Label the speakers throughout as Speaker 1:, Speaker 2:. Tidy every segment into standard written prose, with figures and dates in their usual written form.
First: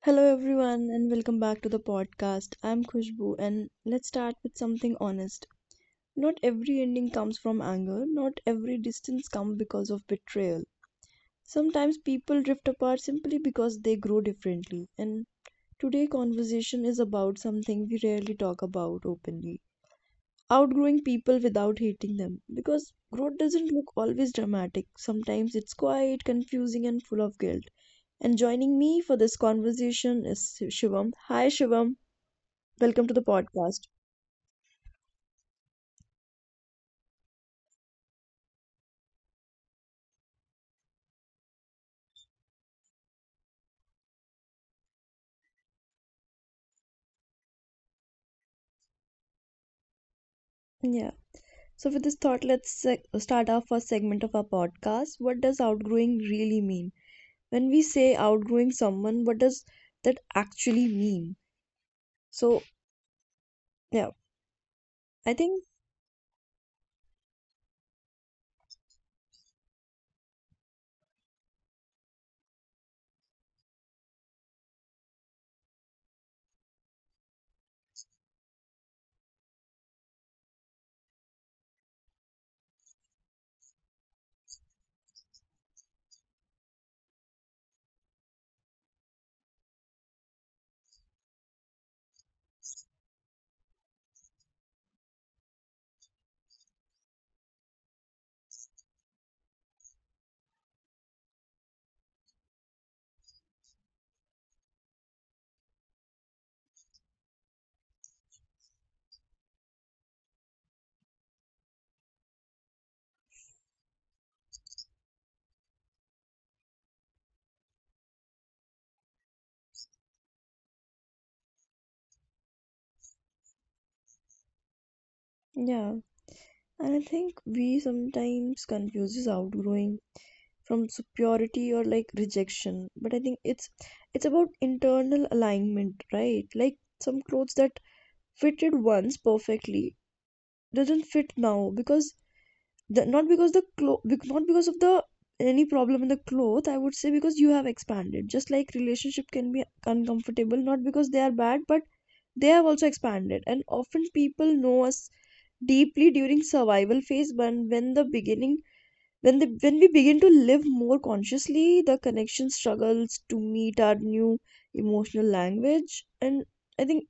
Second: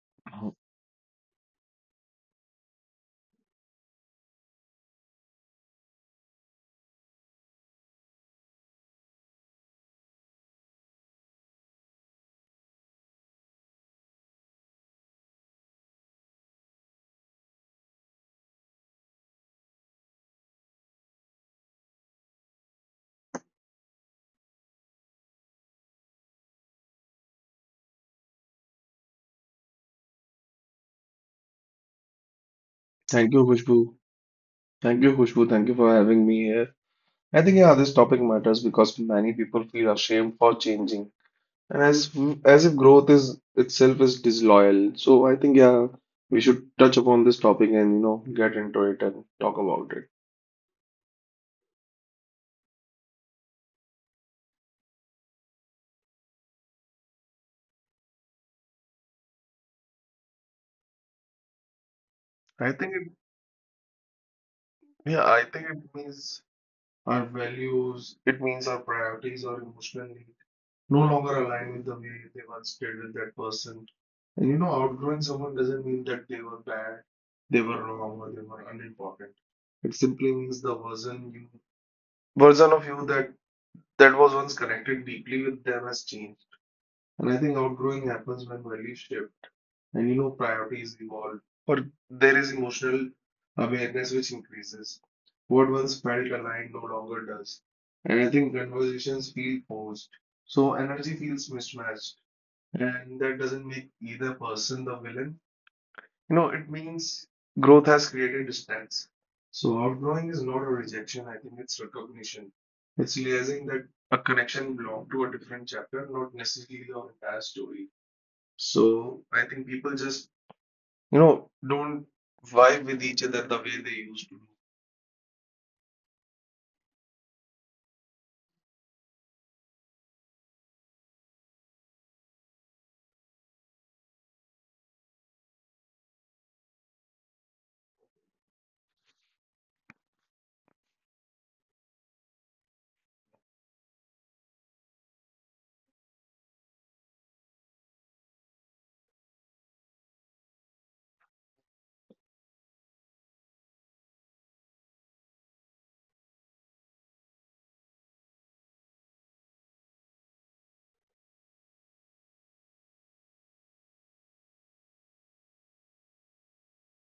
Speaker 1: Hello,
Speaker 2: Oh,
Speaker 1: everyone, and welcome back to the podcast. I'm Khushbu, and let's start with something honest. Not every ending comes from anger, not every distance comes because of betrayal. Sometimes people drift apart simply because they grow differently, and today conversation is about something we rarely talk about openly, outgrowing people without hating them, because growth doesn't look always dramatic. Sometimes it's quiet, confusing, and full of guilt. And joining me for this conversation is Shivam. Hi Shivam, welcome to the
Speaker 2: thank you,
Speaker 1: podcast.
Speaker 2: Khushbu. Thank you, Khushbu. Thank you for having me here. I think yeah, this topic matters because many people feel ashamed for changing, and as if growth is itself is disloyal. So I think yeah, we should touch upon this topic and get into it and talk about it.
Speaker 1: Yeah, so with this thought, start our first segment of our podcast. What does outgrowing really mean? When we say outgrowing someone, what does that actually mean? So
Speaker 2: I think it
Speaker 1: yeah,
Speaker 2: yeah,
Speaker 1: I
Speaker 2: I
Speaker 1: think
Speaker 2: think it means our values, it means our priorities, our emotional needs no longer align with the way they once did with that person. And you know, outgrowing someone doesn't mean that they were bad, they were wrong, or they were unimportant. It simply means the version of you that was once connected deeply with them has changed. And I think outgrowing happens when values shift and priorities evolve, or there is emotional awareness which increases. What once felt aligned no longer does. And I think conversations feel forced. So energy feels mismatched. And that doesn't make either person the villain. You know, it means growth has created distance. So outgrowing is not a rejection, I think it's recognition. It's realizing that a connection belonged to a different chapter, not necessarily the entire story. So I think people just, don't vibe with each other the way they used to.
Speaker 1: yeah, and I think we sometimes confuses outgrowing from superiority or like rejection, but I think it's about internal alignment, right? Like, some clothes that fitted once perfectly doesn't fit now because the, not because the clo- bec- not because of the any problem in the cloth, I would say, because you have expanded. Just like relationship can be uncomfortable, not because they are bad, but they have also expanded. And often people know us deeply during survival phase, when the beginning, when we begin to live more consciously, the connection struggles to meet our new emotional language. and i think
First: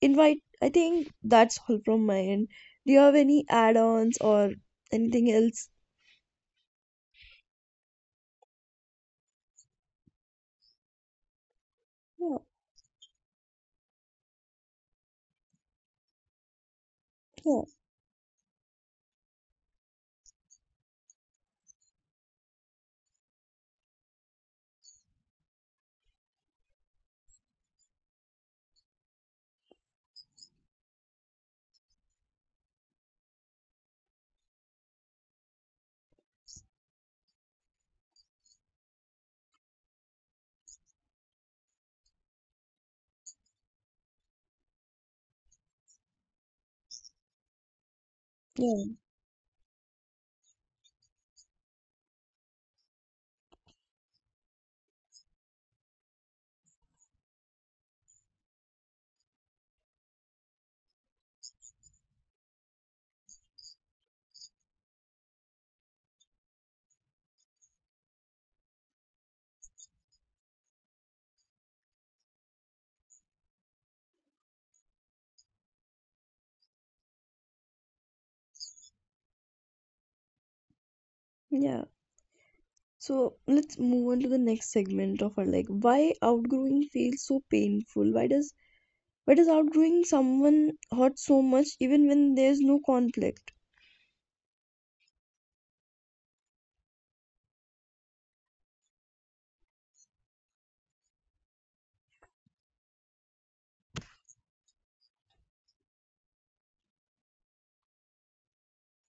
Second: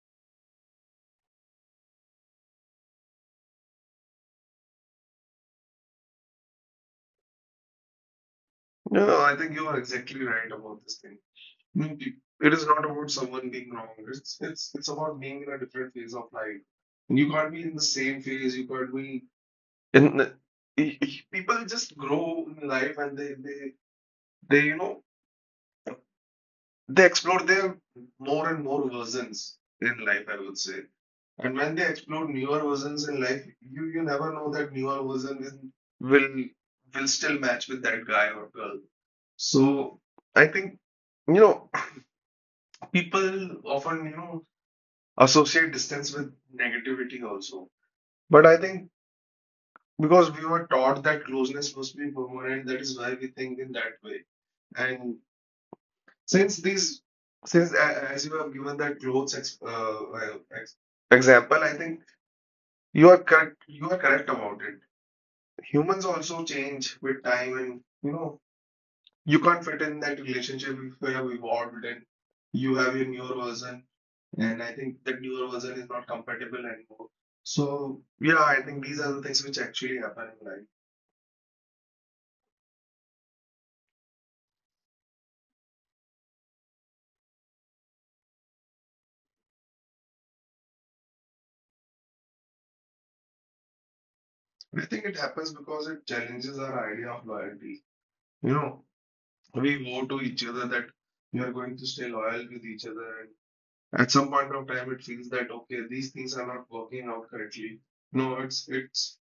Speaker 1: invite i think that's all from my end. Do you have any add-ons or anything else?
Speaker 2: No, I think you are exactly right about this thing. Mm,
Speaker 1: Yeah,
Speaker 2: It is not about someone being wrong. It's about being in a different phase of life. You can't be
Speaker 1: yeah,
Speaker 2: in the same phase. You can't be in the— people just grow in life, and they they explore their more and more versions in life, I would say. And when they explore newer versions in life, you never know that newer version is, will will still match with that guy or girl. So I think you know people often associate distance with negativity also. But I think
Speaker 1: yeah.
Speaker 2: because we were taught that closeness must be permanent, that is why we think in that way. And since these, since a- as you have given that clothes example, I think you are correct. You are correct about it. Humans also change with time, and you know you can't fit in that relationship if you have evolved and you have your newer version. And I think the newer version is not compatible anymore. So yeah, I think these are the things which actually happen in life.
Speaker 1: Yeah, so let's move on to the next segment of our like why outgrowing feels so painful. Why does outgrowing someone hurt so much even when there's no conflict?
Speaker 2: I think it happens because it challenges our idea of loyalty. You know, we vow to each other that we are going to stay loyal with each other, and at some point of time, it feels that okay, these things are not working out correctly. No, it's it's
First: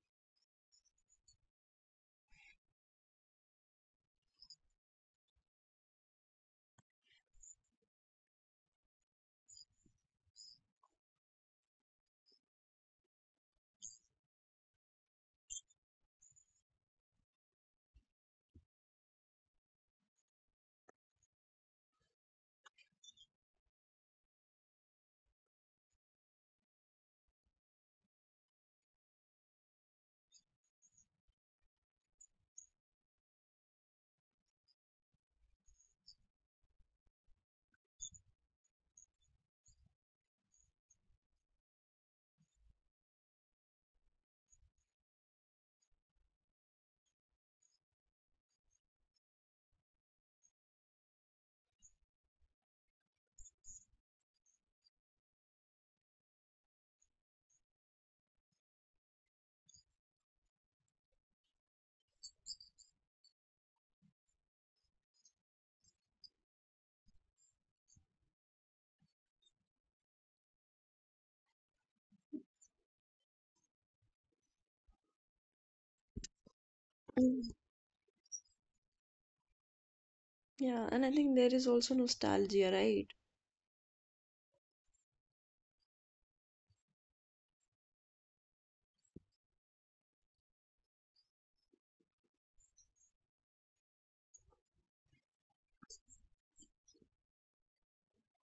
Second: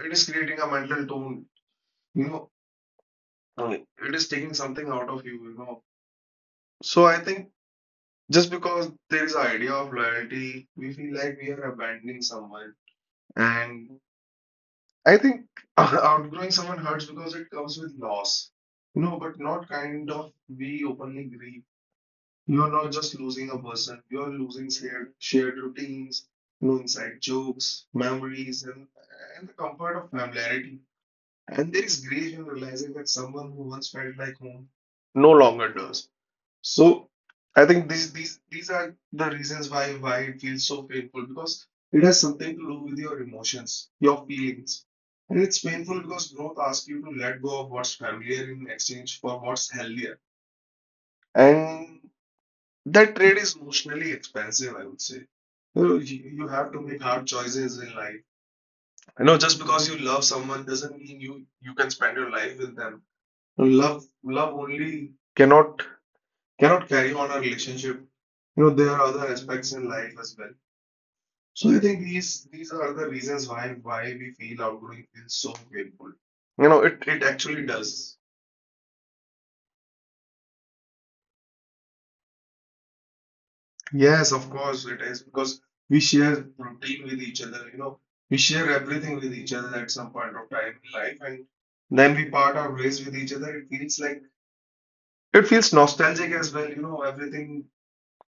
Speaker 2: it is creating a mental tone. You know, Uh, it is taking something out of you. You know, so I think. Just because there is an idea of loyalty, we feel like we are abandoning someone. And I think outgrowing someone hurts because it comes with loss. You know, but not kind of we openly grieve. You're not just losing a person, you're losing shared routines, you know, inside jokes, memories, and the comfort of familiarity. And there is grief in realizing that someone who once felt like home no longer does. So I think these are the reasons why it feels so painful, because it has something to do with your emotions, your feelings. And it's painful because growth asks you to let go of what's familiar in exchange for what's healthier. And that trade is emotionally expensive, I would say. You know, you have to make hard choices in life. I know just because you love someone doesn't mean you can spend your life with them. So, love only cannot carry on a relationship. You know, there are other aspects in life as well. So I think these are the reasons why we feel outgrowing is so painful. You know, it
Speaker 1: Mm.
Speaker 2: actually does.
Speaker 1: Yeah, and I think there is also nostalgia, right?
Speaker 2: Yes, of course it is, because we share routine with each other. You know, we share everything with each other at some point of time in life, and then we part our ways with each other. It feels like it feels nostalgic as well. You know, everything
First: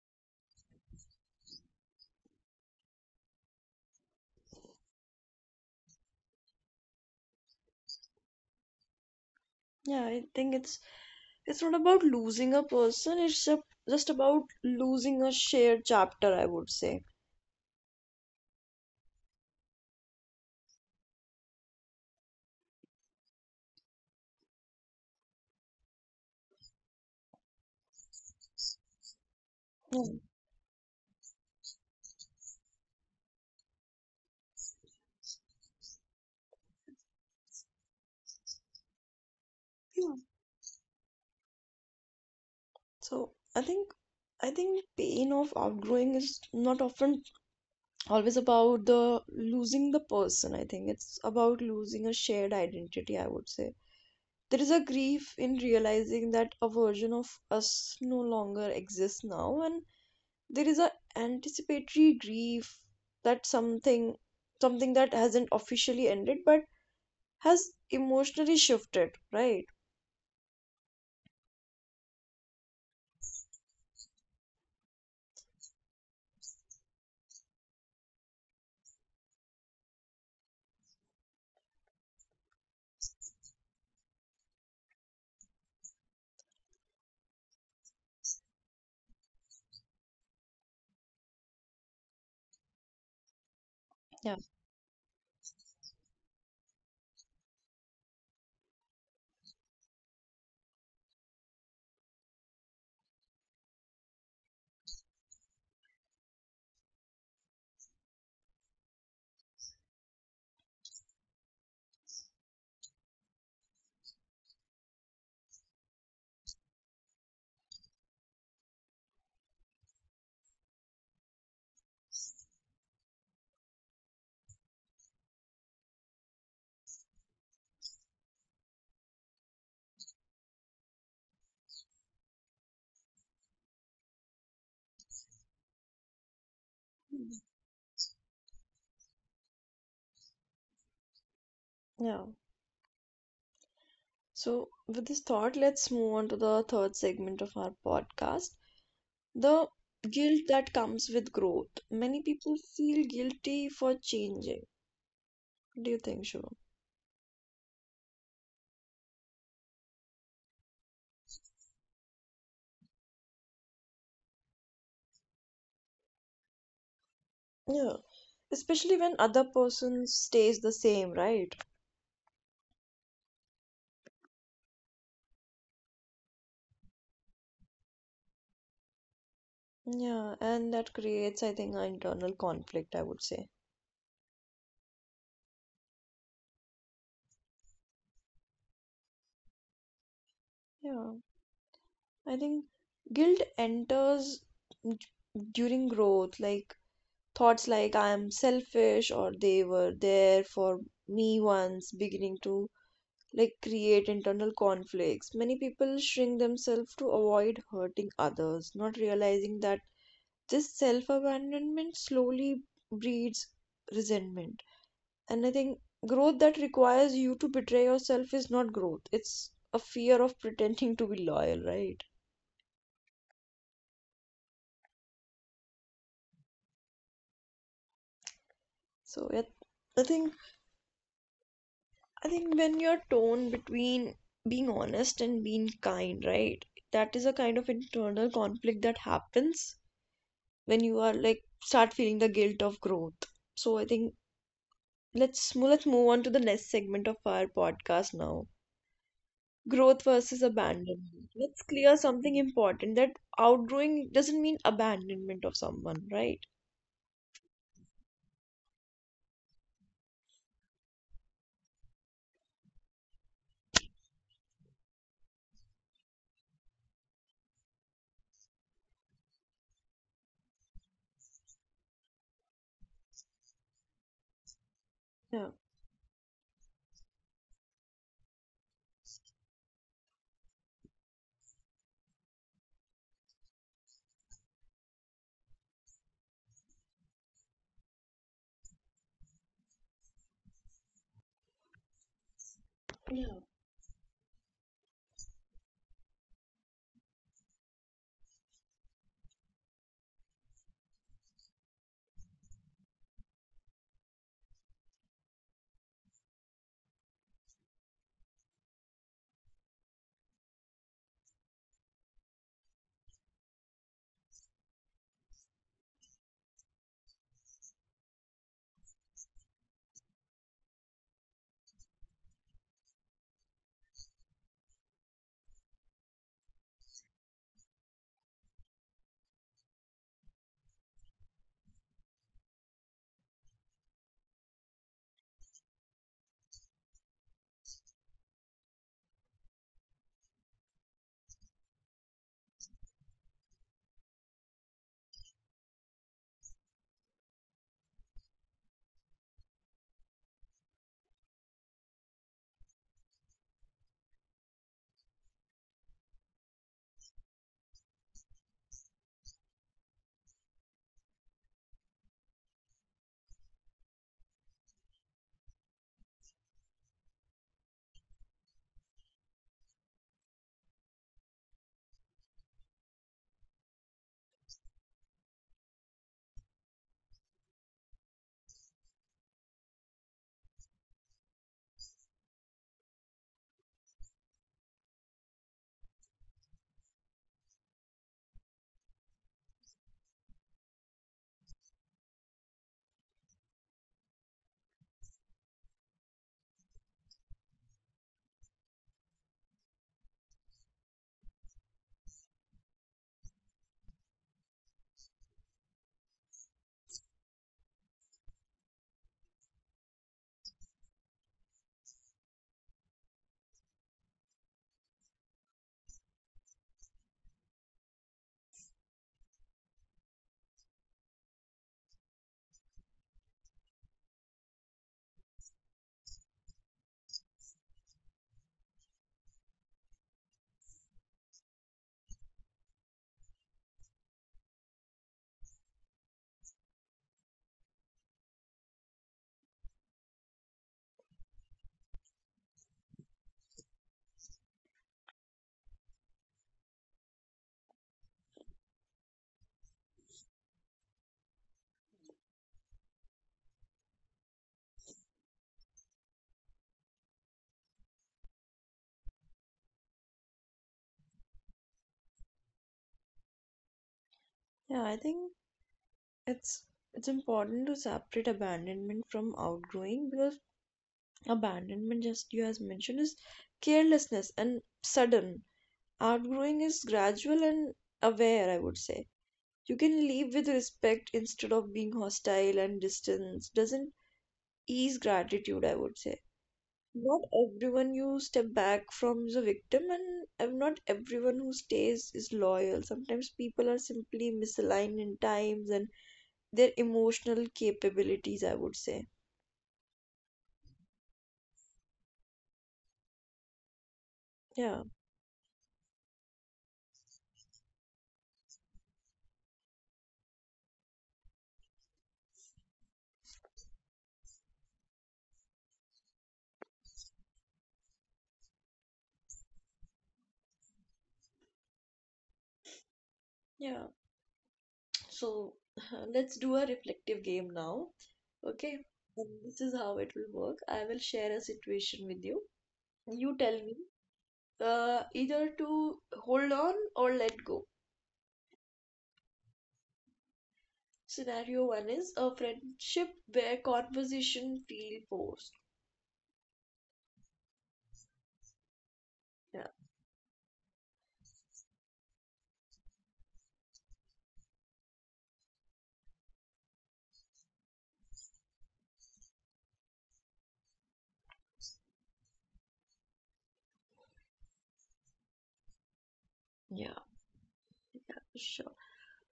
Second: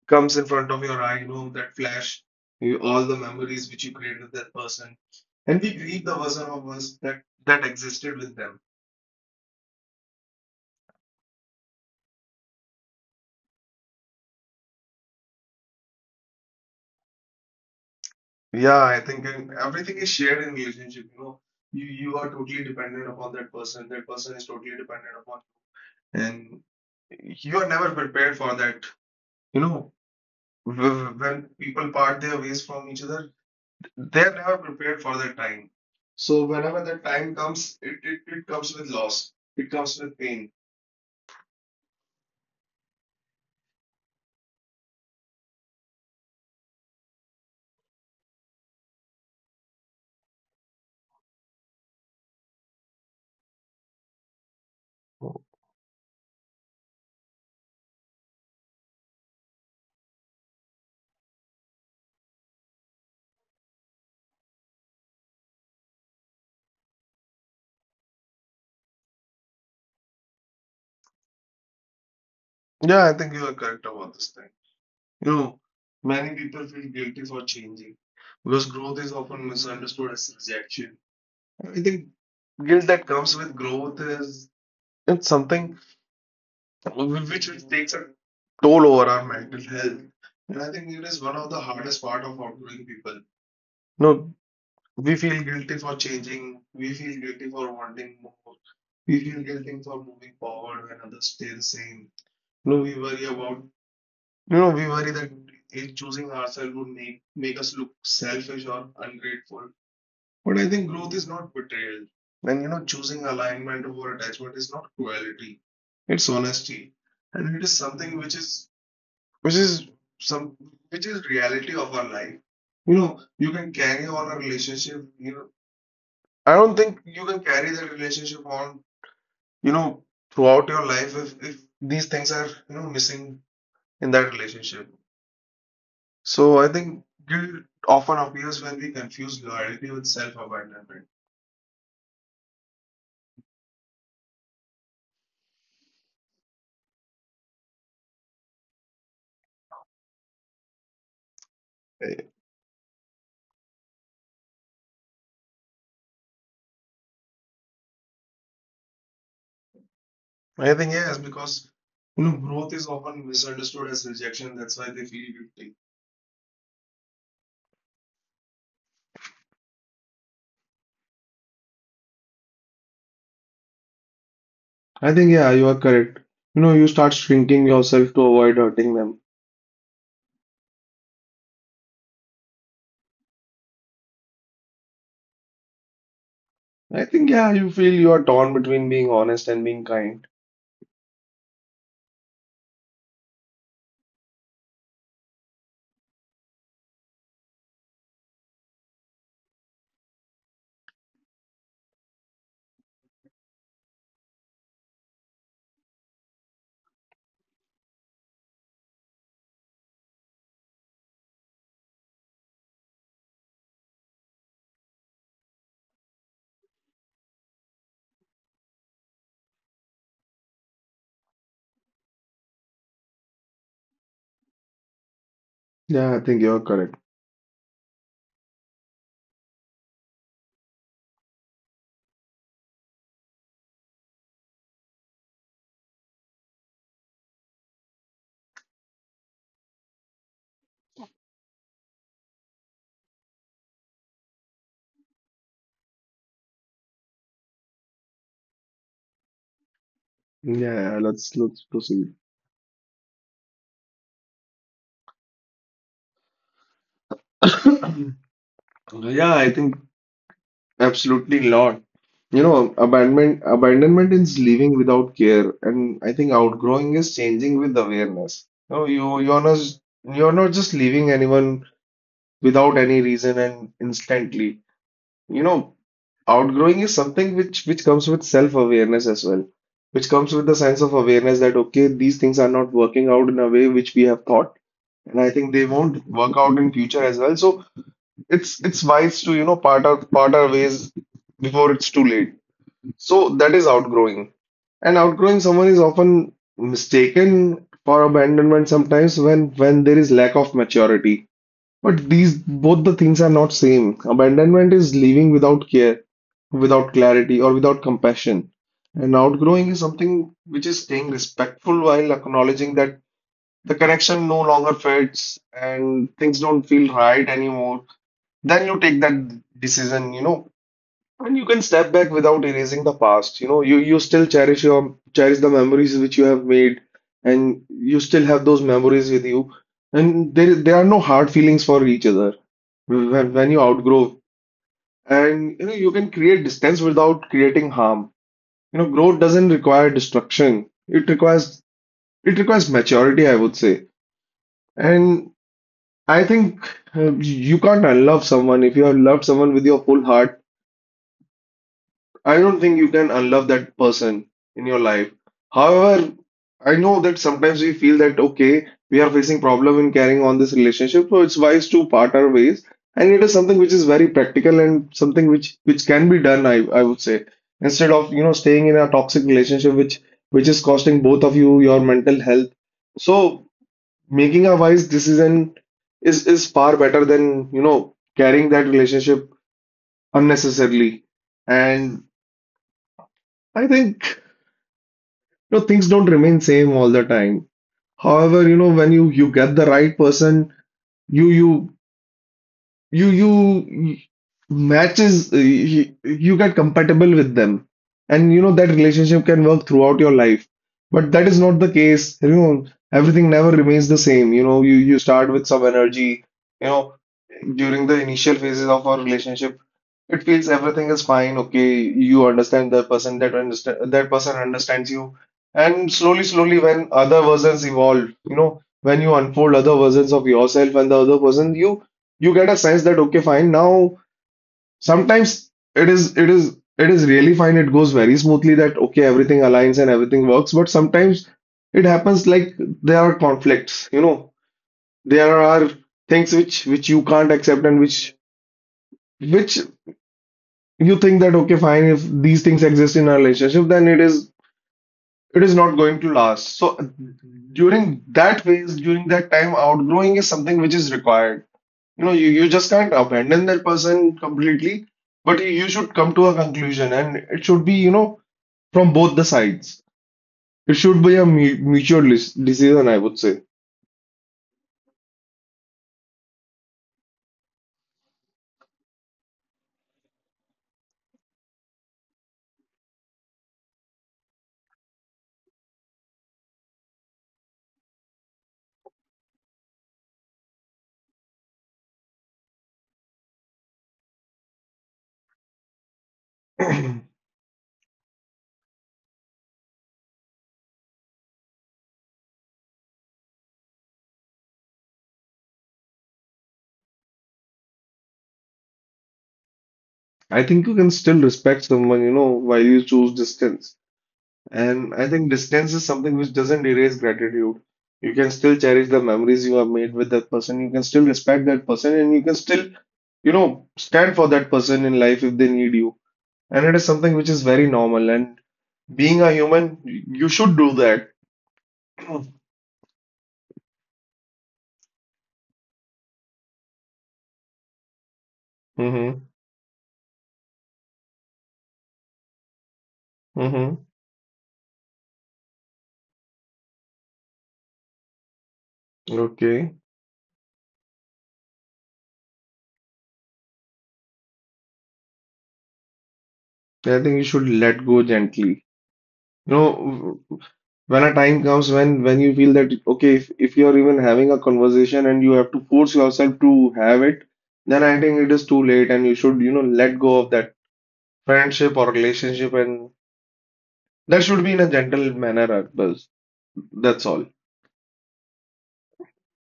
Speaker 2: comes in front of your eye, you know, that flash, all the memories which you create with that person. And we grieve the version of us that existed with them.
Speaker 1: Yeah, I think it's not about losing a person, just about losing a shared chapter, I would say.
Speaker 2: Yeah, I think and everything is shared in relationship, you know. You are totally dependent upon that person. That person is totally dependent upon you. And you are never prepared for that. You know,
Speaker 1: Yeah.
Speaker 2: when people part their ways from each other, they are never prepared for that time. So whenever that time comes, it comes with loss. It comes
Speaker 1: Yeah.
Speaker 2: with pain.
Speaker 1: So I think pain of outgrowing is not often always about the losing the person. I think it's about losing a shared identity, I would say. There is a grief in realizing that a version of us no longer exists now, and there is a anticipatory grief that something that hasn't officially ended but has emotionally shifted, right?
Speaker 2: Yeah, I think you are correct about this thing. You know, many people feel guilty for changing because growth is often misunderstood as rejection. I think guilt that comes with growth is it's something which it takes a toll over our mental health. And I think it is one of the hardest part of outgrowing people.
Speaker 1: Yeah.
Speaker 2: No, we feel guilty for changing. We feel guilty for wanting more. We feel guilty for moving forward when others stay the same. No, we worry about You know, we worry that choosing ourselves would make us look selfish or ungrateful. But I think growth is not betrayal. And you know, choosing alignment over attachment is not cruelty. It's honesty. And it is something which is some which is reality of our life. You know, you can carry on a relationship, you know. I don't think you can carry that relationship on, you know, throughout your life if these things are, missing in that relationship. So I think guilt often appears when we confuse loyalty with self-abandonment.
Speaker 1: Yeah, so with this thought, let's move on to the third segment of our podcast, the guilt that comes with growth. Many people
Speaker 2: I
Speaker 1: feel guilty for changing. What do you think, Shivam?
Speaker 2: I think yes, because you know growth is often misunderstood as rejection. That's why they feel guilty.
Speaker 1: Yeah, especially when other person stays the same, right?
Speaker 2: I think yeah, you are correct. You know, you start shrinking yourself to avoid hurting them.
Speaker 1: Yeah, and that creates, I think, an internal conflict, I would say.
Speaker 2: I think yeah, you feel you are torn between being honest and being kind.
Speaker 1: Yeah, I think guilt enters d- during growth, like thoughts like I am selfish or they were there for me once, beginning to like create internal conflicts. Many people shrink themselves to avoid hurting others, not realizing that this self abandonment slowly breeds resentment. And I think growth that requires you to betray yourself is not growth, it's a fear of pretending to be loyal, right?
Speaker 2: Yeah, I think you are correct.
Speaker 1: So yeah, I think I think when you're torn between being honest and being kind, right? That is a kind of internal conflict that happens when you are like start feeling the guilt of growth. So I think let's move on to the next segment of our podcast now. Growth versus
Speaker 2: Yeah, yeah,
Speaker 1: abandonment.
Speaker 2: let's
Speaker 1: Let's
Speaker 2: let's
Speaker 1: clear
Speaker 2: proceed.
Speaker 1: something important, that outgrowing doesn't mean abandonment of someone, right?
Speaker 2: Yeah, I think. Absolutely not. You know, abandonment is leaving without care, and I think outgrowing is changing with awareness. No, you're not just leaving anyone without any reason and instantly. You
Speaker 1: Yeah.
Speaker 2: know, outgrowing is something which comes with self-awareness as well, which comes with the sense of awareness that okay, these things are not working out in a way which we have thought, and I think they won't work out in future as well. So it's wise to, part our ways before it's too late. So
Speaker 1: Yeah.
Speaker 2: that is outgrowing. And outgrowing someone is often mistaken for abandonment sometimes when there is lack of maturity. But these both the things are not same. Abandonment is leaving without care, without clarity, or without compassion. And outgrowing is something which is staying respectful while acknowledging that the connection no longer fits and things don't feel right anymore. Then you take that decision, you know, and you can step back without erasing the past. You know, you still cherish the memories which you have made, and you still have those memories with you. And there are no hard feelings for each other when you outgrow. And you know, you can create distance without creating harm. You know, growth doesn't require destruction. It requires maturity, I would say. And I think you can't unlove someone if you have loved someone with your full heart. I don't think you can unlove that person in your life. However, I know that sometimes we feel that okay, we are facing problem in carrying on this relationship, so it's wise to part our ways. And it is something which is very practical and something which can be done, I would say, instead of you know staying in a toxic relationship which is costing both of you your mental health. So making a wise decision is far better than you know carrying that relationship unnecessarily. And I think. Things don't remain same all the time. However, when you get the right person, you you you matches, you get compatible with them, and that relationship can work throughout your life. But that is not the case. Everything never remains the same. You start with some energy, you know during the initial phases of our relationship. It feels everything is fine. Okay, you understand the person, that understand that person understands you. And slowly slowly, when other versions evolve, when you unfold other versions of yourself and the other person, you get a sense that okay, fine, now sometimes it is really fine. It goes very smoothly, that okay, everything aligns and everything works, but sometimes it happens like there are conflicts. There are things which you can't accept and which you think that okay fine, if these things exist in a relationship, then it is not going to last. So during that phase, during that time, outgrowing is something which is required. You just can't abandon that person completely, but you should come to a conclusion, and it should be from both the sides. It should be a mu mutual decision, I would say.
Speaker 1: Yeah, I think it's it's important to separate abandonment from outgrowing, because abandonment, just you as mentioned, is carelessness and sudden. Outgrowing is gradual and aware, I would say. You can leave with respect instead of being hostile, and distance doesn't ease gratitude, I would say.
Speaker 2: I
Speaker 1: Not everyone you step back from is a victim, and not everyone who stays is loyal. Sometimes people are simply misaligned in times and their emotional capabilities, I would say.
Speaker 2: think you can still respect someone, while you choose distance.
Speaker 1: Yeah.
Speaker 2: And I think distance is something which doesn't erase gratitude. You can still cherish the memories you have made with that person. You can still respect that person, and you can still, stand for that person in life if they need you. And it is something which is very normal. And being a human, you should do that.
Speaker 1: Yeah, so let's do a reflective game now. Okay.
Speaker 2: Mm-hmm.
Speaker 1: And this is how it will work. I will share a situation with you. You tell
Speaker 2: Mm-hmm.
Speaker 1: me either to hold on or let go.
Speaker 2: Okay.
Speaker 1: Scenario one is a friendship where conversation feel forced.
Speaker 2: I think you should let go gently. You
Speaker 1: Yeah,
Speaker 2: know, when a time comes when you feel that okay, if, you're even having a conversation and you have to force yourself to have it, then I think it is too late, and you should, let go of that friendship or relationship, and that should be in a gentle manner, Akbar. That's
Speaker 1: yeah,
Speaker 2: all.
Speaker 1: yeah, sure.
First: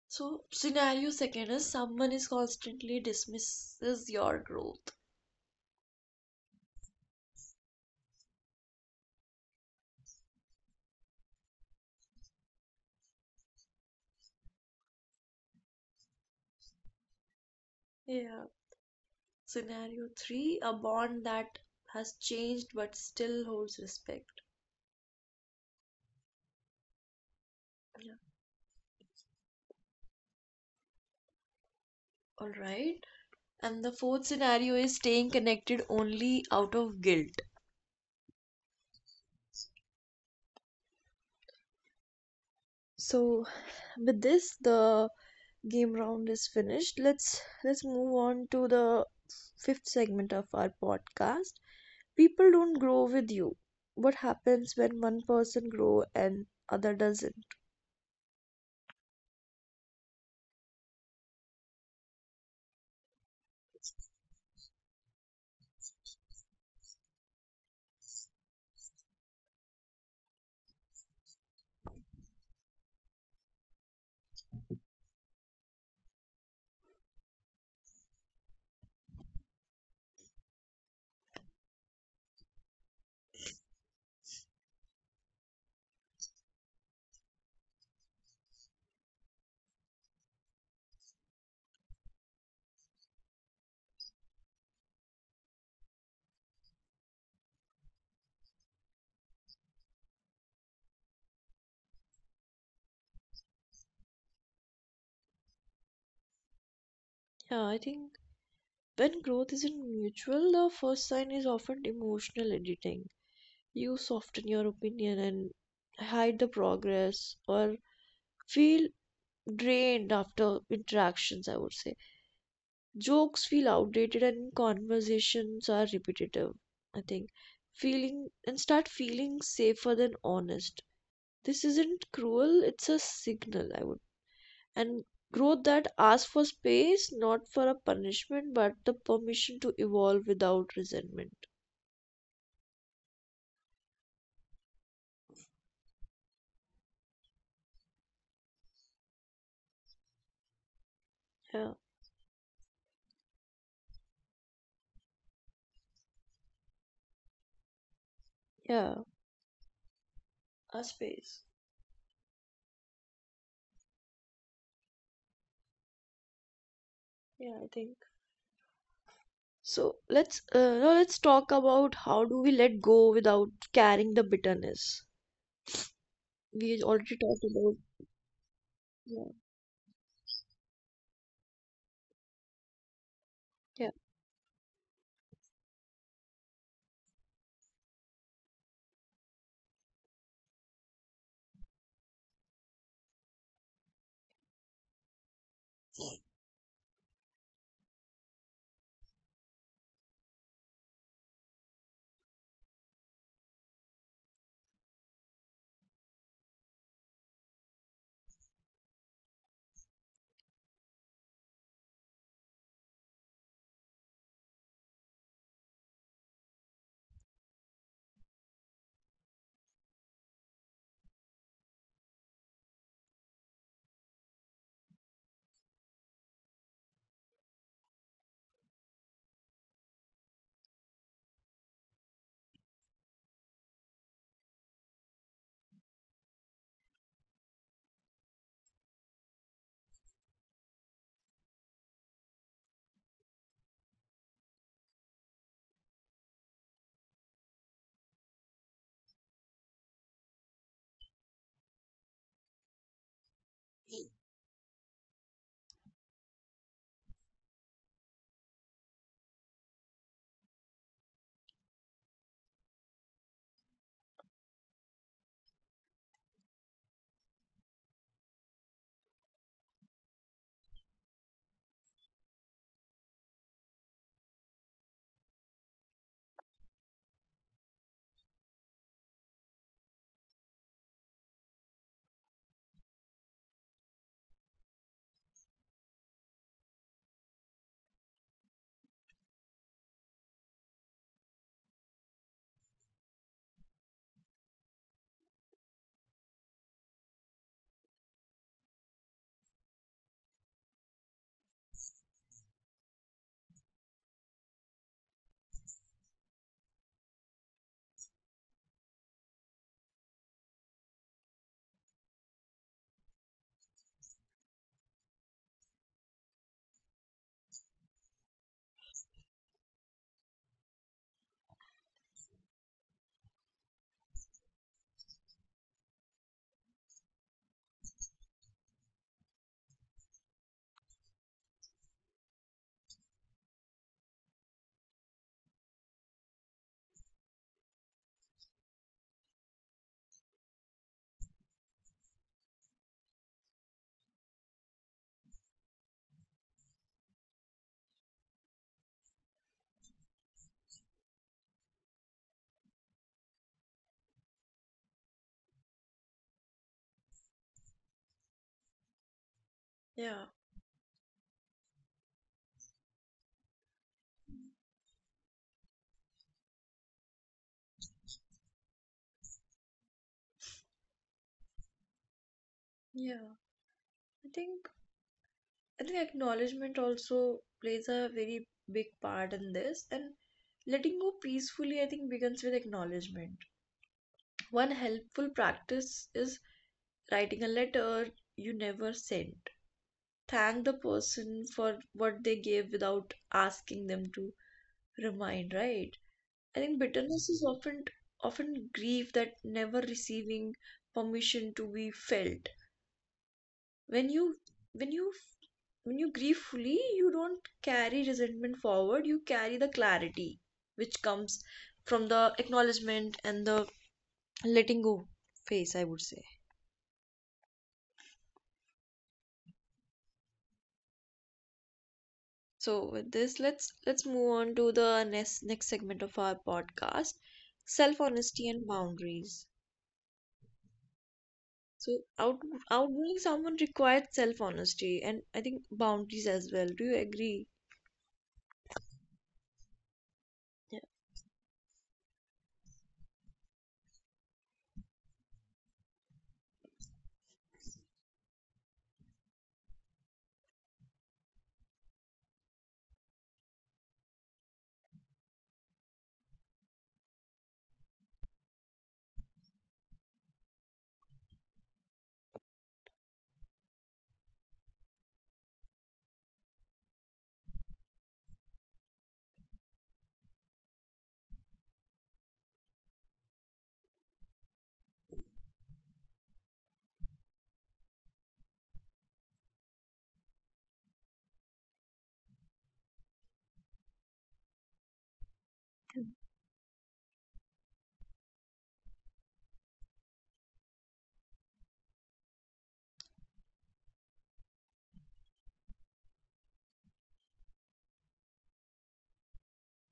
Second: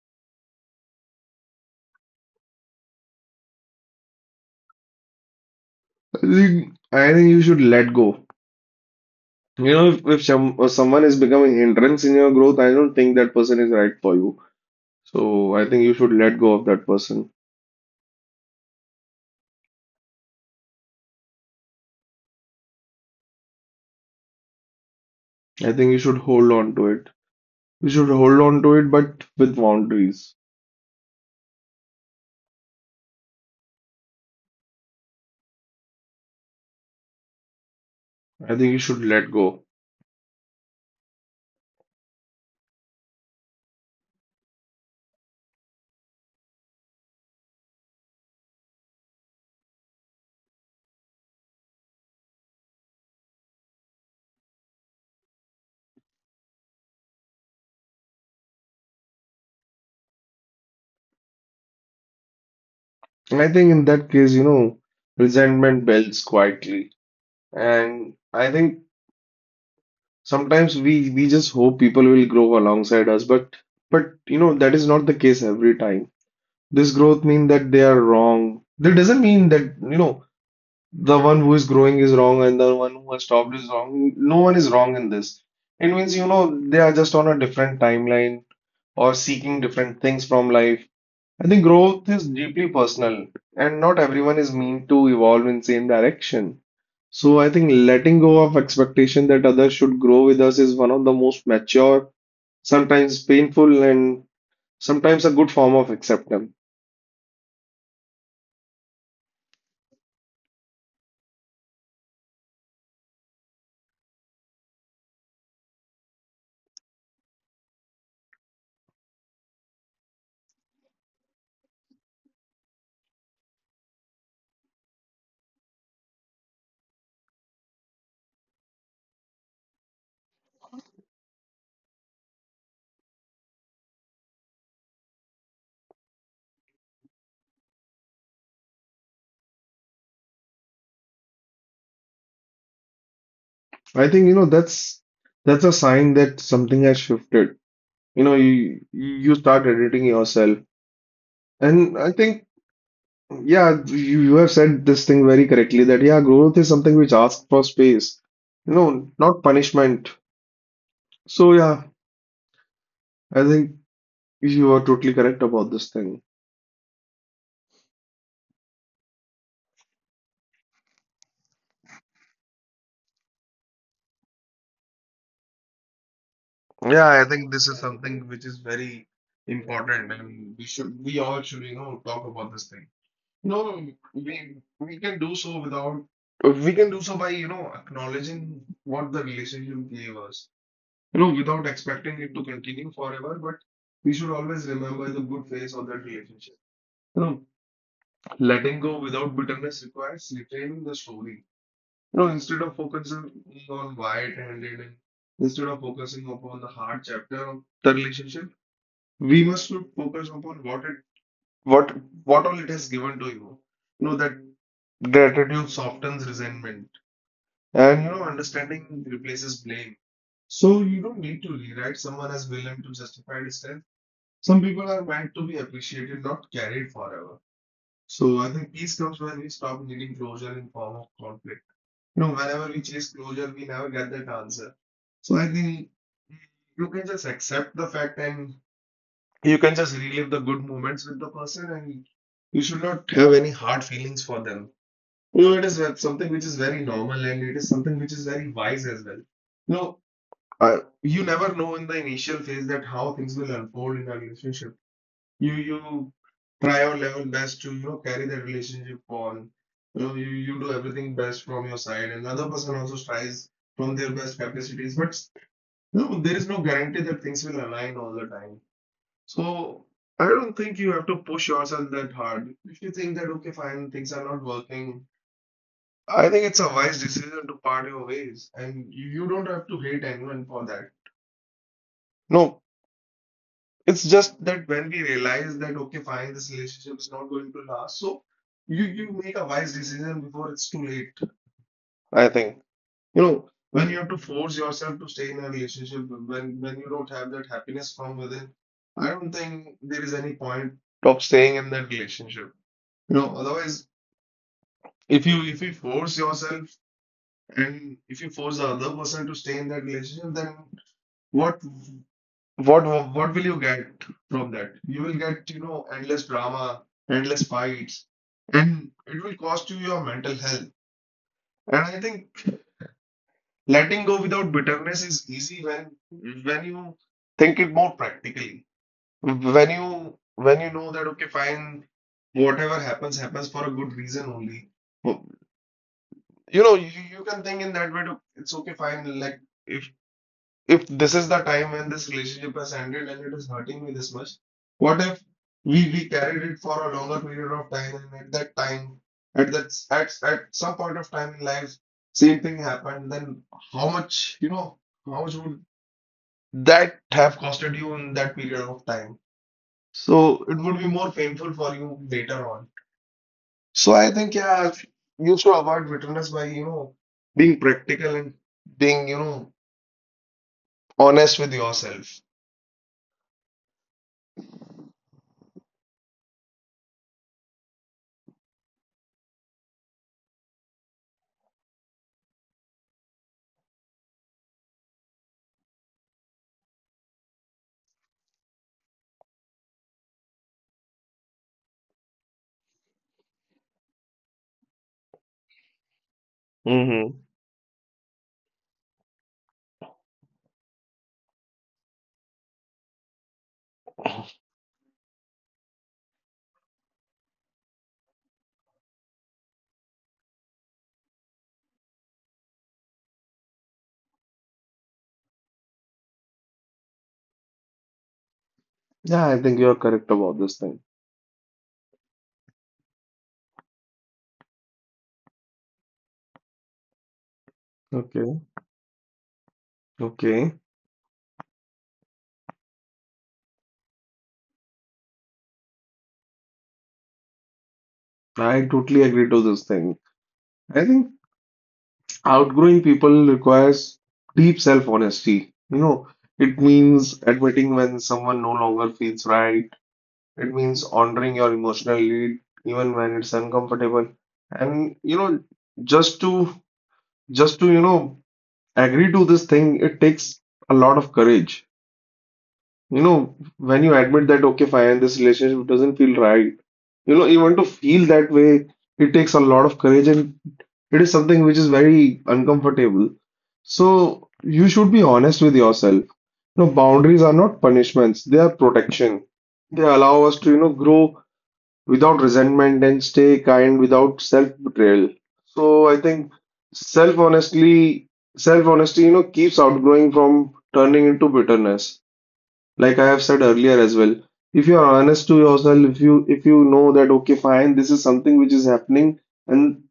Speaker 1: So scenario second is someone is constantly dismisses your growth.
Speaker 2: I think you should let go. If someone is becoming hindrance in your growth, I don't think that person is right for you. So I think you should let go of that person.
Speaker 1: Yeah. Scenario three, a bond that has changed but still holds respect.
Speaker 2: I think you should hold on to it. You should
Speaker 1: Yeah.
Speaker 2: hold on to it, but with boundaries.
Speaker 1: All right. And the fourth scenario is staying connected only out of guilt.
Speaker 2: I think you should let go.
Speaker 1: So with this, the game round is finished. Let's move on to the fifth segment of our podcast. People don't grow with you. What happens when one person grow and other doesn't?
Speaker 2: And I think in that case, resentment builds quietly. And I think sometimes we just hope people will grow alongside us, but that is not the case every time. This growth means that they are wrong. That doesn't mean that, the one who is growing is wrong and the one who has stopped is wrong. No one is wrong in this. It means, they are just on a different timeline or seeking different things from life. I think growth is deeply personal, and not everyone is meant to evolve in same direction. So I think letting go of expectation that others should grow with us is one of the most mature, sometimes painful, and sometimes a good form of acceptance.
Speaker 1: Yeah, I think when growth isn't mutual, the first sign is often emotional editing. You soften your opinion and hide the progress or feel drained after interactions, I would say. Jokes feel outdated and conversations are repetitive, I think. Feeling and start feeling safer than honest. This isn't cruel, it's a signal, I would. And growth that asks for space, not for a punishment, but the permission to evolve without resentment.
Speaker 2: I think, that's a sign that something has shifted. You start editing yourself,
Speaker 1: Yeah,
Speaker 2: and I think, yeah, you have said this thing very correctly, that yeah, growth is something which asks for space, you
Speaker 1: yeah,
Speaker 2: know not punishment.
Speaker 1: a space.
Speaker 2: So yeah, I think you are totally correct about this thing.
Speaker 1: Yeah, I think. So let's now let's talk about how do we let go without carrying the bitterness. We
Speaker 2: Yeah,
Speaker 1: already
Speaker 2: I
Speaker 1: talked
Speaker 2: think this
Speaker 1: about.
Speaker 2: is something which is very
Speaker 1: Yeah,
Speaker 2: important, and we all should talk about this thing. No,
Speaker 1: yeah.
Speaker 2: we we can do so without we can do so by acknowledging what the relationship gave us, Without expecting it to continue forever, but we should always remember the good phase of that relationship. You know, letting go without bitterness requires retaining the story. Instead of focusing on why it ended, and instead of focusing upon the hard chapter of the relationship, we must should focus upon what what all it has given to you. That gratitude softens resentment, and understanding replaces blame. So you don't need to rewrite someone as villain to justify distance. Some people are meant to be appreciated, not carried forever. So I think peace comes when we stop needing closure in form of conflict. Whenever we chase closure, we never get that answer. So I think you can just accept the fact and you can just relive the good moments with the person, and you should not have any hard feelings for them. It is something which is very normal, and it is something which is very wise as well. You know, you never know in the initial phase that how things will unfold in a relationship. You try your level best to carry that relationship on. You do everything best from your side, and the other person also tries from their best capacities, but there is no guarantee that things will align all the time. So I don't think you have to push yourself that hard if you think that okay fine, things are not working. I think it's a wise decision to part your ways, and you don't have to hate anyone for that. No, it's just that when we realize that okay, fine, this relationship is not going to last, so you make a wise decision before it's too late, I think. When you have to force yourself to stay in a relationship, when you don't have that happiness from within, I don't think there is any point of staying in that relationship. Otherwise, if you force yourself, and if you force the other person to stay in that relationship, then what What what will you get from that? You will get, endless drama, endless fights, and it will cost you your mental health. And I think letting go without bitterness is easy when you think it more practically. When you know that okay, fine, whatever happens happens for a good reason only. You can think in that way. To, it's okay, fine. Like if this is the time when this relationship has ended and it is hurting me this much, what if we carried it for a longer period of time, and at that time, at some point of time in life, same thing happened, then how much, how much would that have costed you in that period of time?
Speaker 1: Yeah,
Speaker 2: So it would be more painful for you later on. So I think, yeah, you should avoid bitterness by, being practical and being, honest with yourself.
Speaker 1: yeah. I think I think acknowledgement also plays a very big part in this, and letting go peacefully, I think, begins with acknowledgement. One helpful practice is writing a letter you never sent. Thank the person for what they gave without asking them to remind, right? I think
Speaker 2: Mm-hmm.
Speaker 1: bitterness is often grief that never receiving permission to be felt. When you when you when you grieve fully, you don't carry resentment forward. You carry the clarity which comes from the acknowledgement and the letting go phase, I would say.
Speaker 2: Yeah, I think you're correct about this thing.
Speaker 1: So with this, let's move on to the next segment of our podcast, self
Speaker 2: Okay.
Speaker 1: honesty and boundaries.
Speaker 2: Okay.
Speaker 1: So outgoing someone requires self honesty and I think boundaries as well. Do you agree?
Speaker 2: I totally agree to this thing.
Speaker 1: Yeah,
Speaker 2: I think outgrowing people requires deep self-honesty. It means admitting when someone no longer feels right. It means honoring your emotional need, even when it's uncomfortable. And you know, just to just to, you know, agree to this thing, it takes a lot of courage. When you admit that, okay, fine, this relationship doesn't feel right. Even to feel that way, it takes a lot of courage, and it is something which is very uncomfortable. So you should be honest with yourself. Boundaries are not punishments, they are protection. They allow us to grow without resentment and stay kind without self-betrayal. So I think self-honestly, self-honesty, keeps outgrowing from turning into bitterness. Like I have said earlier as well, if you are honest to yourself, if you know that okay, fine, this is something which is happening, and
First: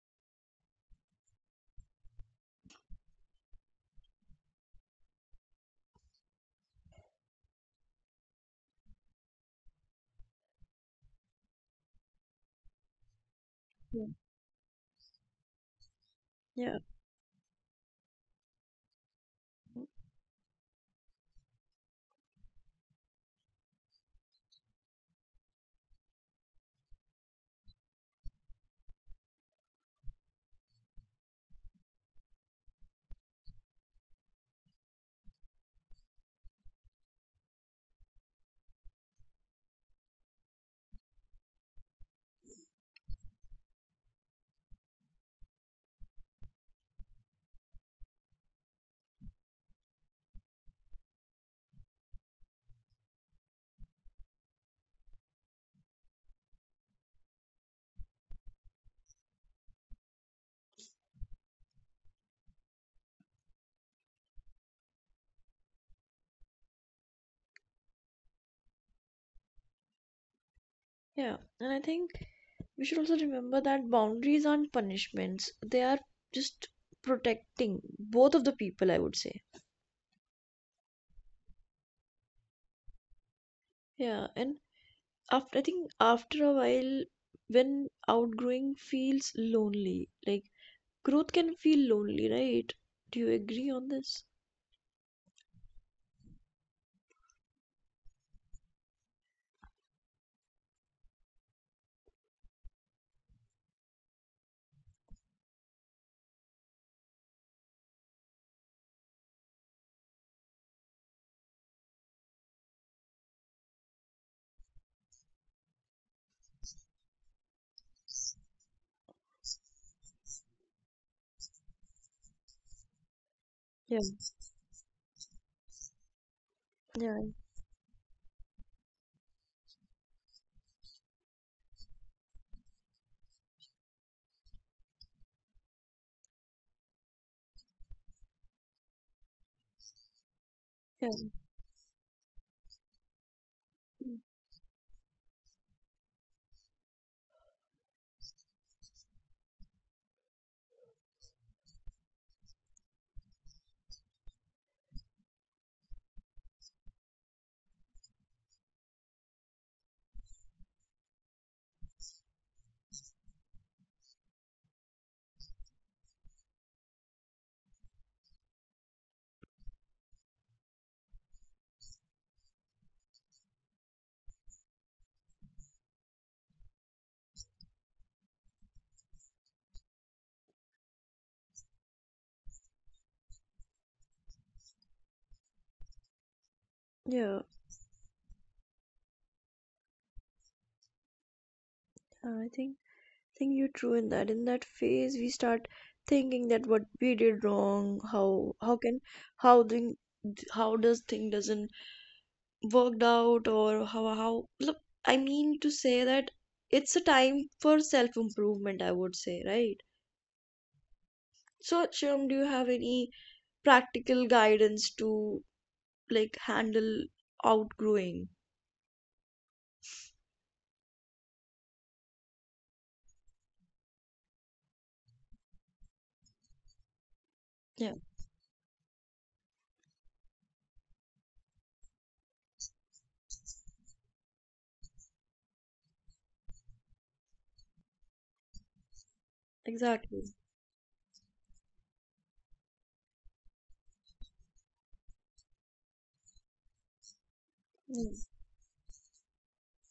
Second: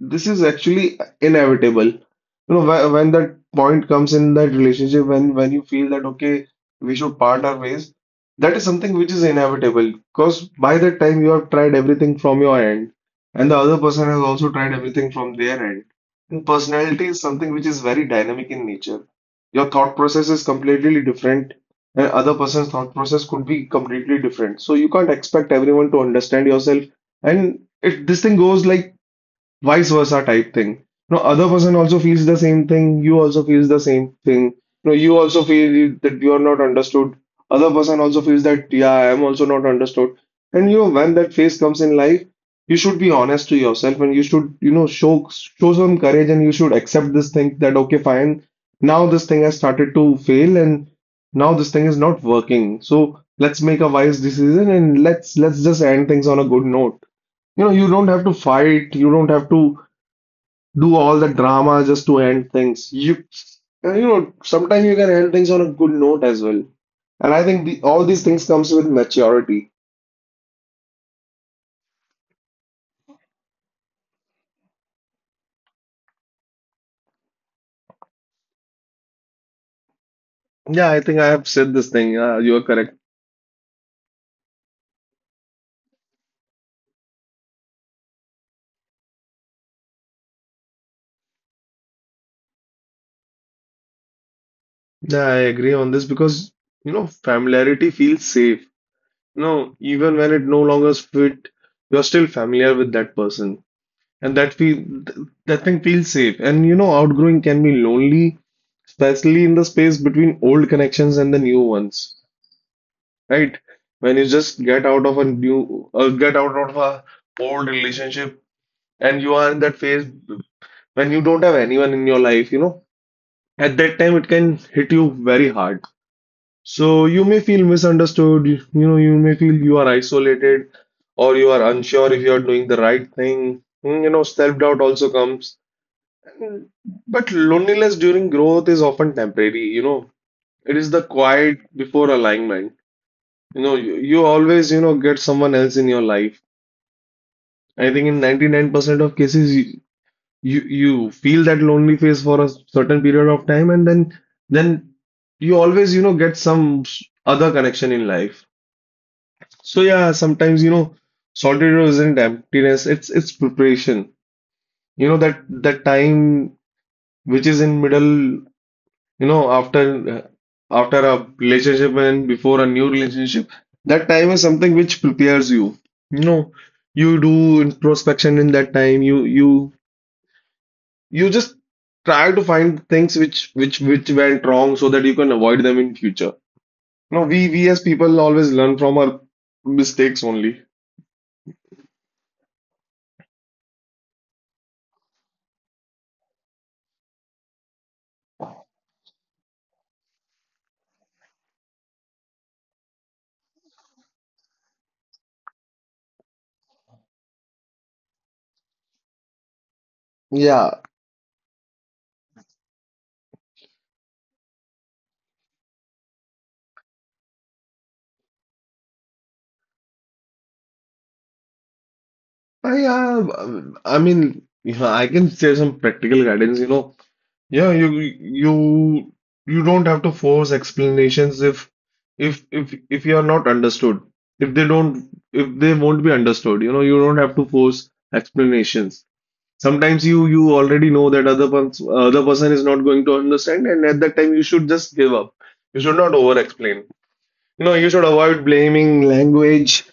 Speaker 2: this is actually inevitable. When that point comes in that relationship, when you feel that okay, we should part our ways, that is something which is inevitable. Because by that time you have tried everything from your end, and the other person
Speaker 1: yeah.
Speaker 2: has also tried everything from their end. And
Speaker 1: Yeah.
Speaker 2: personality is something which is very dynamic in nature. Your thought process is completely different, and other person's thought process could be completely different. So you can't expect everyone to understand yourself. And it this thing goes like vice versa type thing. No, other person also feels the same thing. You also feels the same thing. No, you also feel that you are not understood. Other person also feels that yeah, I am also not understood. And when that phase comes in life, you should be honest to yourself, and you should show some courage, and you should accept this thing that okay, fine. Now this thing has started to fail, and now this thing is not working. So let's make a wise decision, and let's just end things on a good note. You don't have to fight, you don't have to do all the drama just to end things. You, sometimes you can end things on a good note as well. And I think all these things comes with maturity.
Speaker 1: Yeah, and I think we should also remember that boundaries aren't punishments, they are just protecting both of the people, I would say.
Speaker 2: Yeah, I think I have said this thing. You are correct.
Speaker 1: Yeah, and after, I think after a while, when outgrowing feels lonely, like growth can feel lonely, right? Do you agree on this?
Speaker 2: Yeah, I agree on this because you know familiarity feels safe. You know, even when it no longer fit, you are still familiar with that person, and that thing feels safe. And you know, outgrowing can be lonely, especially in the space between old connections and the new ones, right? When you just get out of a old relationship, and you are in that phase when you don't have anyone in your life, you know, at
Speaker 1: Yeah,
Speaker 2: that time it can hit you very hard. So
Speaker 1: yeah,
Speaker 2: you may feel misunderstood, you know, you may feel you are isolated, or you are unsure if you are doing the right thing. You know, self-doubt also comes. But loneliness during growth is often temporary, you know. It is the
Speaker 1: yeah,
Speaker 2: quiet before alignment. You know,
Speaker 1: mm,
Speaker 2: you always, you know, get someone else in your life. I think in 99% of cases, you feel that lonely phase for a certain period of time, and then you always, you know, get some other connection in life. So yeah, sometimes, you know, solitude isn't emptiness, it's preparation. You know, that time which is in middle. You know, after uh, after a relationship and before a new relationship, that time is something which prepares you. You know, you do introspection in that time. You just try to find things which went wrong so that you can avoid them in future. No,
Speaker 1: yeah.
Speaker 2: we as people always learn from our mistakes only.
Speaker 1: I think you're true in that. In that phase, we start thinking that what we did wrong, how can how thing how does thing doesn't worked out or how look, I mean to say that it's a time for self improvement. I would say, right? So, Shyam, do you have any practical guidance to like handle outgrowing?
Speaker 2: Yeah, I mean, you know, I can share some practical guidance. You know, yeah,
Speaker 1: Yeah,
Speaker 2: you don't have to force explanations if you are not understood. If they don't, if they won't be understood, you know, you don't have to force explanations. Sometimes
Speaker 1: exactly.
Speaker 2: you already know that other person is not going to understand, and at that time you should just give up. You should not over explain. You know, you should
Speaker 1: Mm,
Speaker 2: avoid blaming language,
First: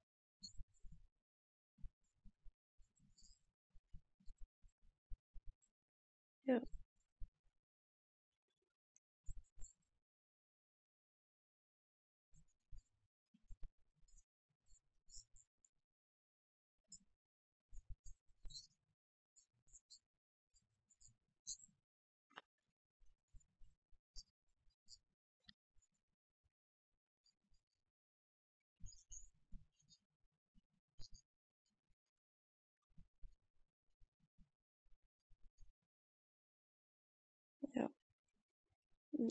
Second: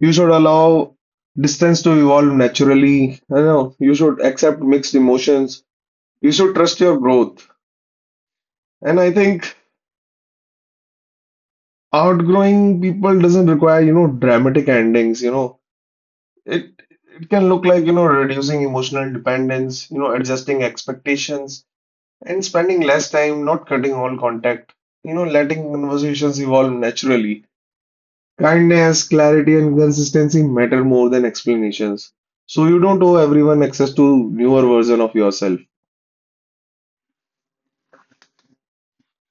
Speaker 2: you should allow distance to evolve naturally. You know, you should accept mixed emotions. You should
Speaker 1: yeah,
Speaker 2: trust your growth. And I think outgrowing people doesn't require, you know, dramatic endings, you know. It it can look like, you know, reducing emotional dependence, you know, adjusting expectations and spending less time, not cutting all contact, you know, letting conversations evolve naturally. Kindness, clarity, and consistency matter more than explanations. So you don't owe everyone access to newer version of yourself.
Speaker 1: yeah,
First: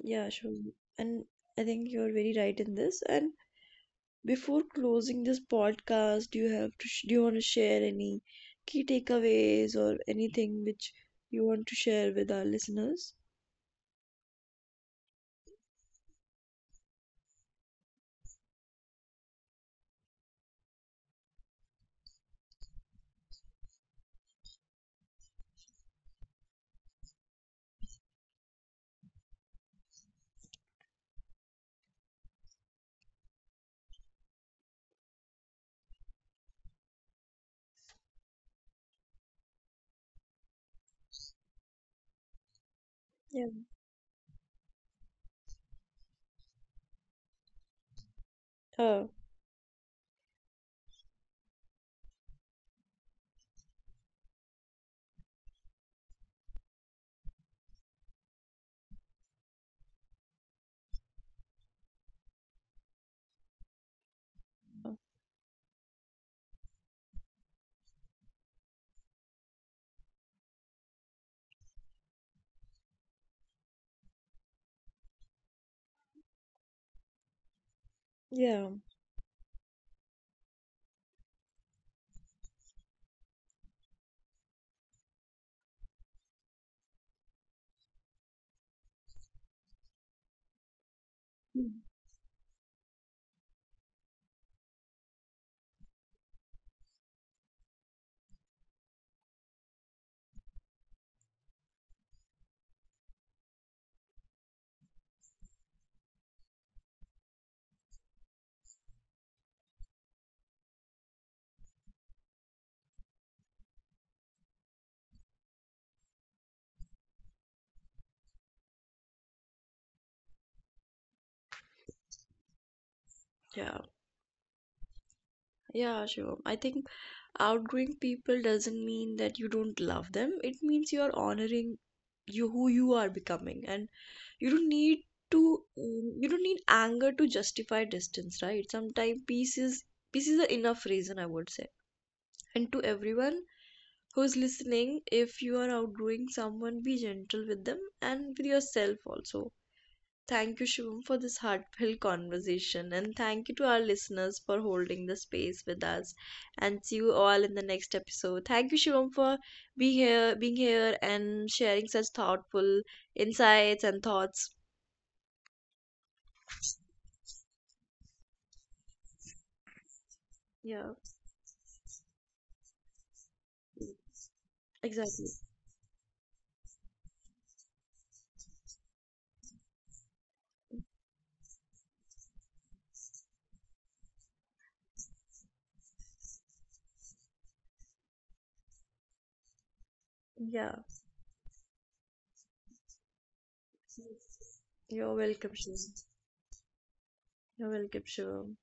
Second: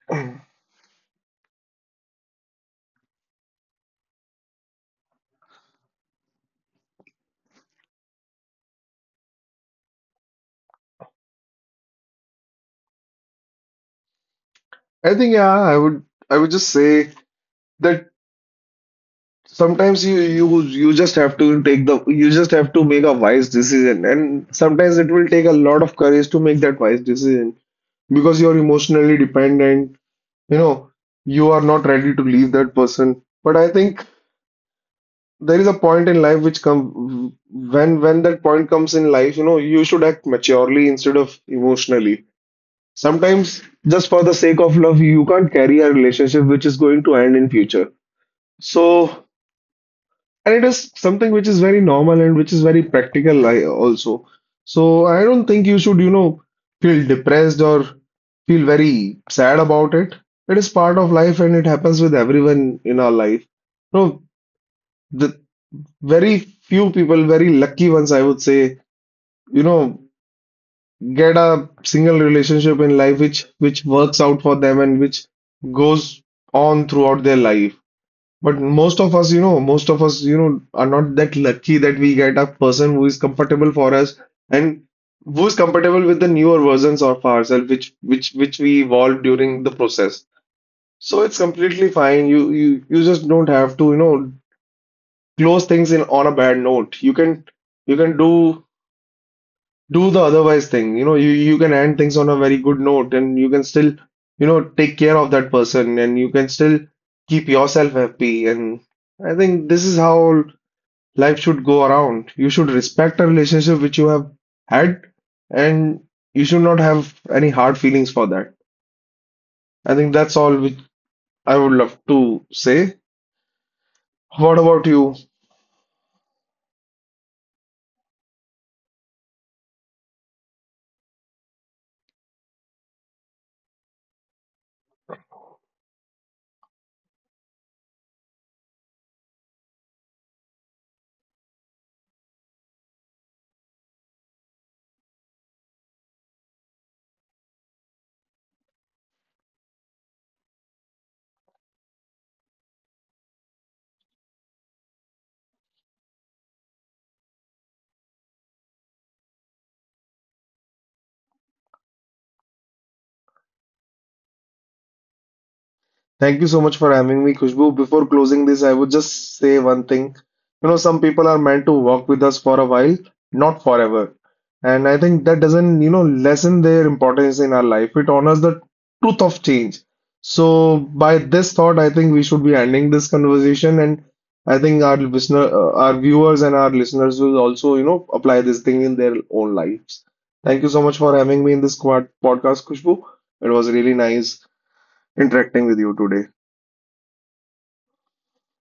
Speaker 1: yeah,
Speaker 2: I
Speaker 1: sure. And I think you're very right in this. And before closing this podcast, do you have to do you want to share any key takeaways or anything which you want to share with our listeners?
Speaker 2: think yeah, I would, I would just say that sometimes you just have to take the you just have to make a wise decision, and sometimes it will take a lot of courage to make that wise decision because you're emotionally dependent, you know, you are not ready to leave that person. But I think there is a point in life which come, when that point comes in life, you know, you should act maturely instead of emotionally
Speaker 1: Yeah.
Speaker 2: sometimes. Just for the sake of love you can't carry a relationship which is going to end in future. So,
Speaker 1: Uh,
Speaker 2: and it is something which is very normal and which is very also. So I don't think you should, you know, feel depressed or feel very sad about it. It is part of life and it happens with everyone in our life. No the Very few people, very lucky ones, I would say, you know, get a single relationship in life which works out for them and which goes on throughout their life. But
Speaker 1: yeah.
Speaker 2: most of us, you know, most of us, you know, are not that lucky that we get a person who is comfortable for us and who is compatible with the newer versions of ourselves, which we evolved during the process. So it's
Speaker 1: Mm.
Speaker 2: completely fine. You just don't have to, you know, close things in on a bad note. You can, you can do the otherwise thing. You know, you can end things on a very good note, and you can still, you know, take care of that person, and you can still keep yourself happy. And I think this is how life should go around. You should respect a relationship which you have had, and you should not have any hard feelings for that. I think that's all which I would love to say.
Speaker 1: Yeah,
Speaker 2: What about you?
Speaker 1: yeah, sure. I think outgrowing people doesn't mean that you don't love them. It means you're honoring you who you are becoming, and you don't need to you don't need anger to justify distance, right? Sometimes peace is the enough reason, I would say. And to everyone who's listening, if you are outgrowing someone, be gentle with them and with yourself also. Thank you, Shivam, for this heartfelt conversation, and thank you to our listeners for holding the space with us. And see you all in the next episode. Thank you, Shivam, for being here, and sharing such thoughtful insights and thoughts.
Speaker 2: Thank you so much for having me, Khushbu. Before closing this, I would just say one thing. You know,
Speaker 1: Yeah,
Speaker 2: some people are meant to walk with us for a while, not forever. And I think
Speaker 1: exactly.
Speaker 2: that doesn't, you know, lessen their importance in our life. It honors the truth of change. So, by this thought, I think we should be ending this conversation. And I think our listener, our viewers and our listeners will also, you know, apply this thing in their own lives. Thank you
Speaker 1: Yeah,
Speaker 2: so much for having me in this quad podcast, Khushbu. It was really nice
Speaker 1: you're welcome,
Speaker 2: interacting with you
Speaker 1: Shivam.
Speaker 2: today.
Speaker 1: You're welcome, Shivam.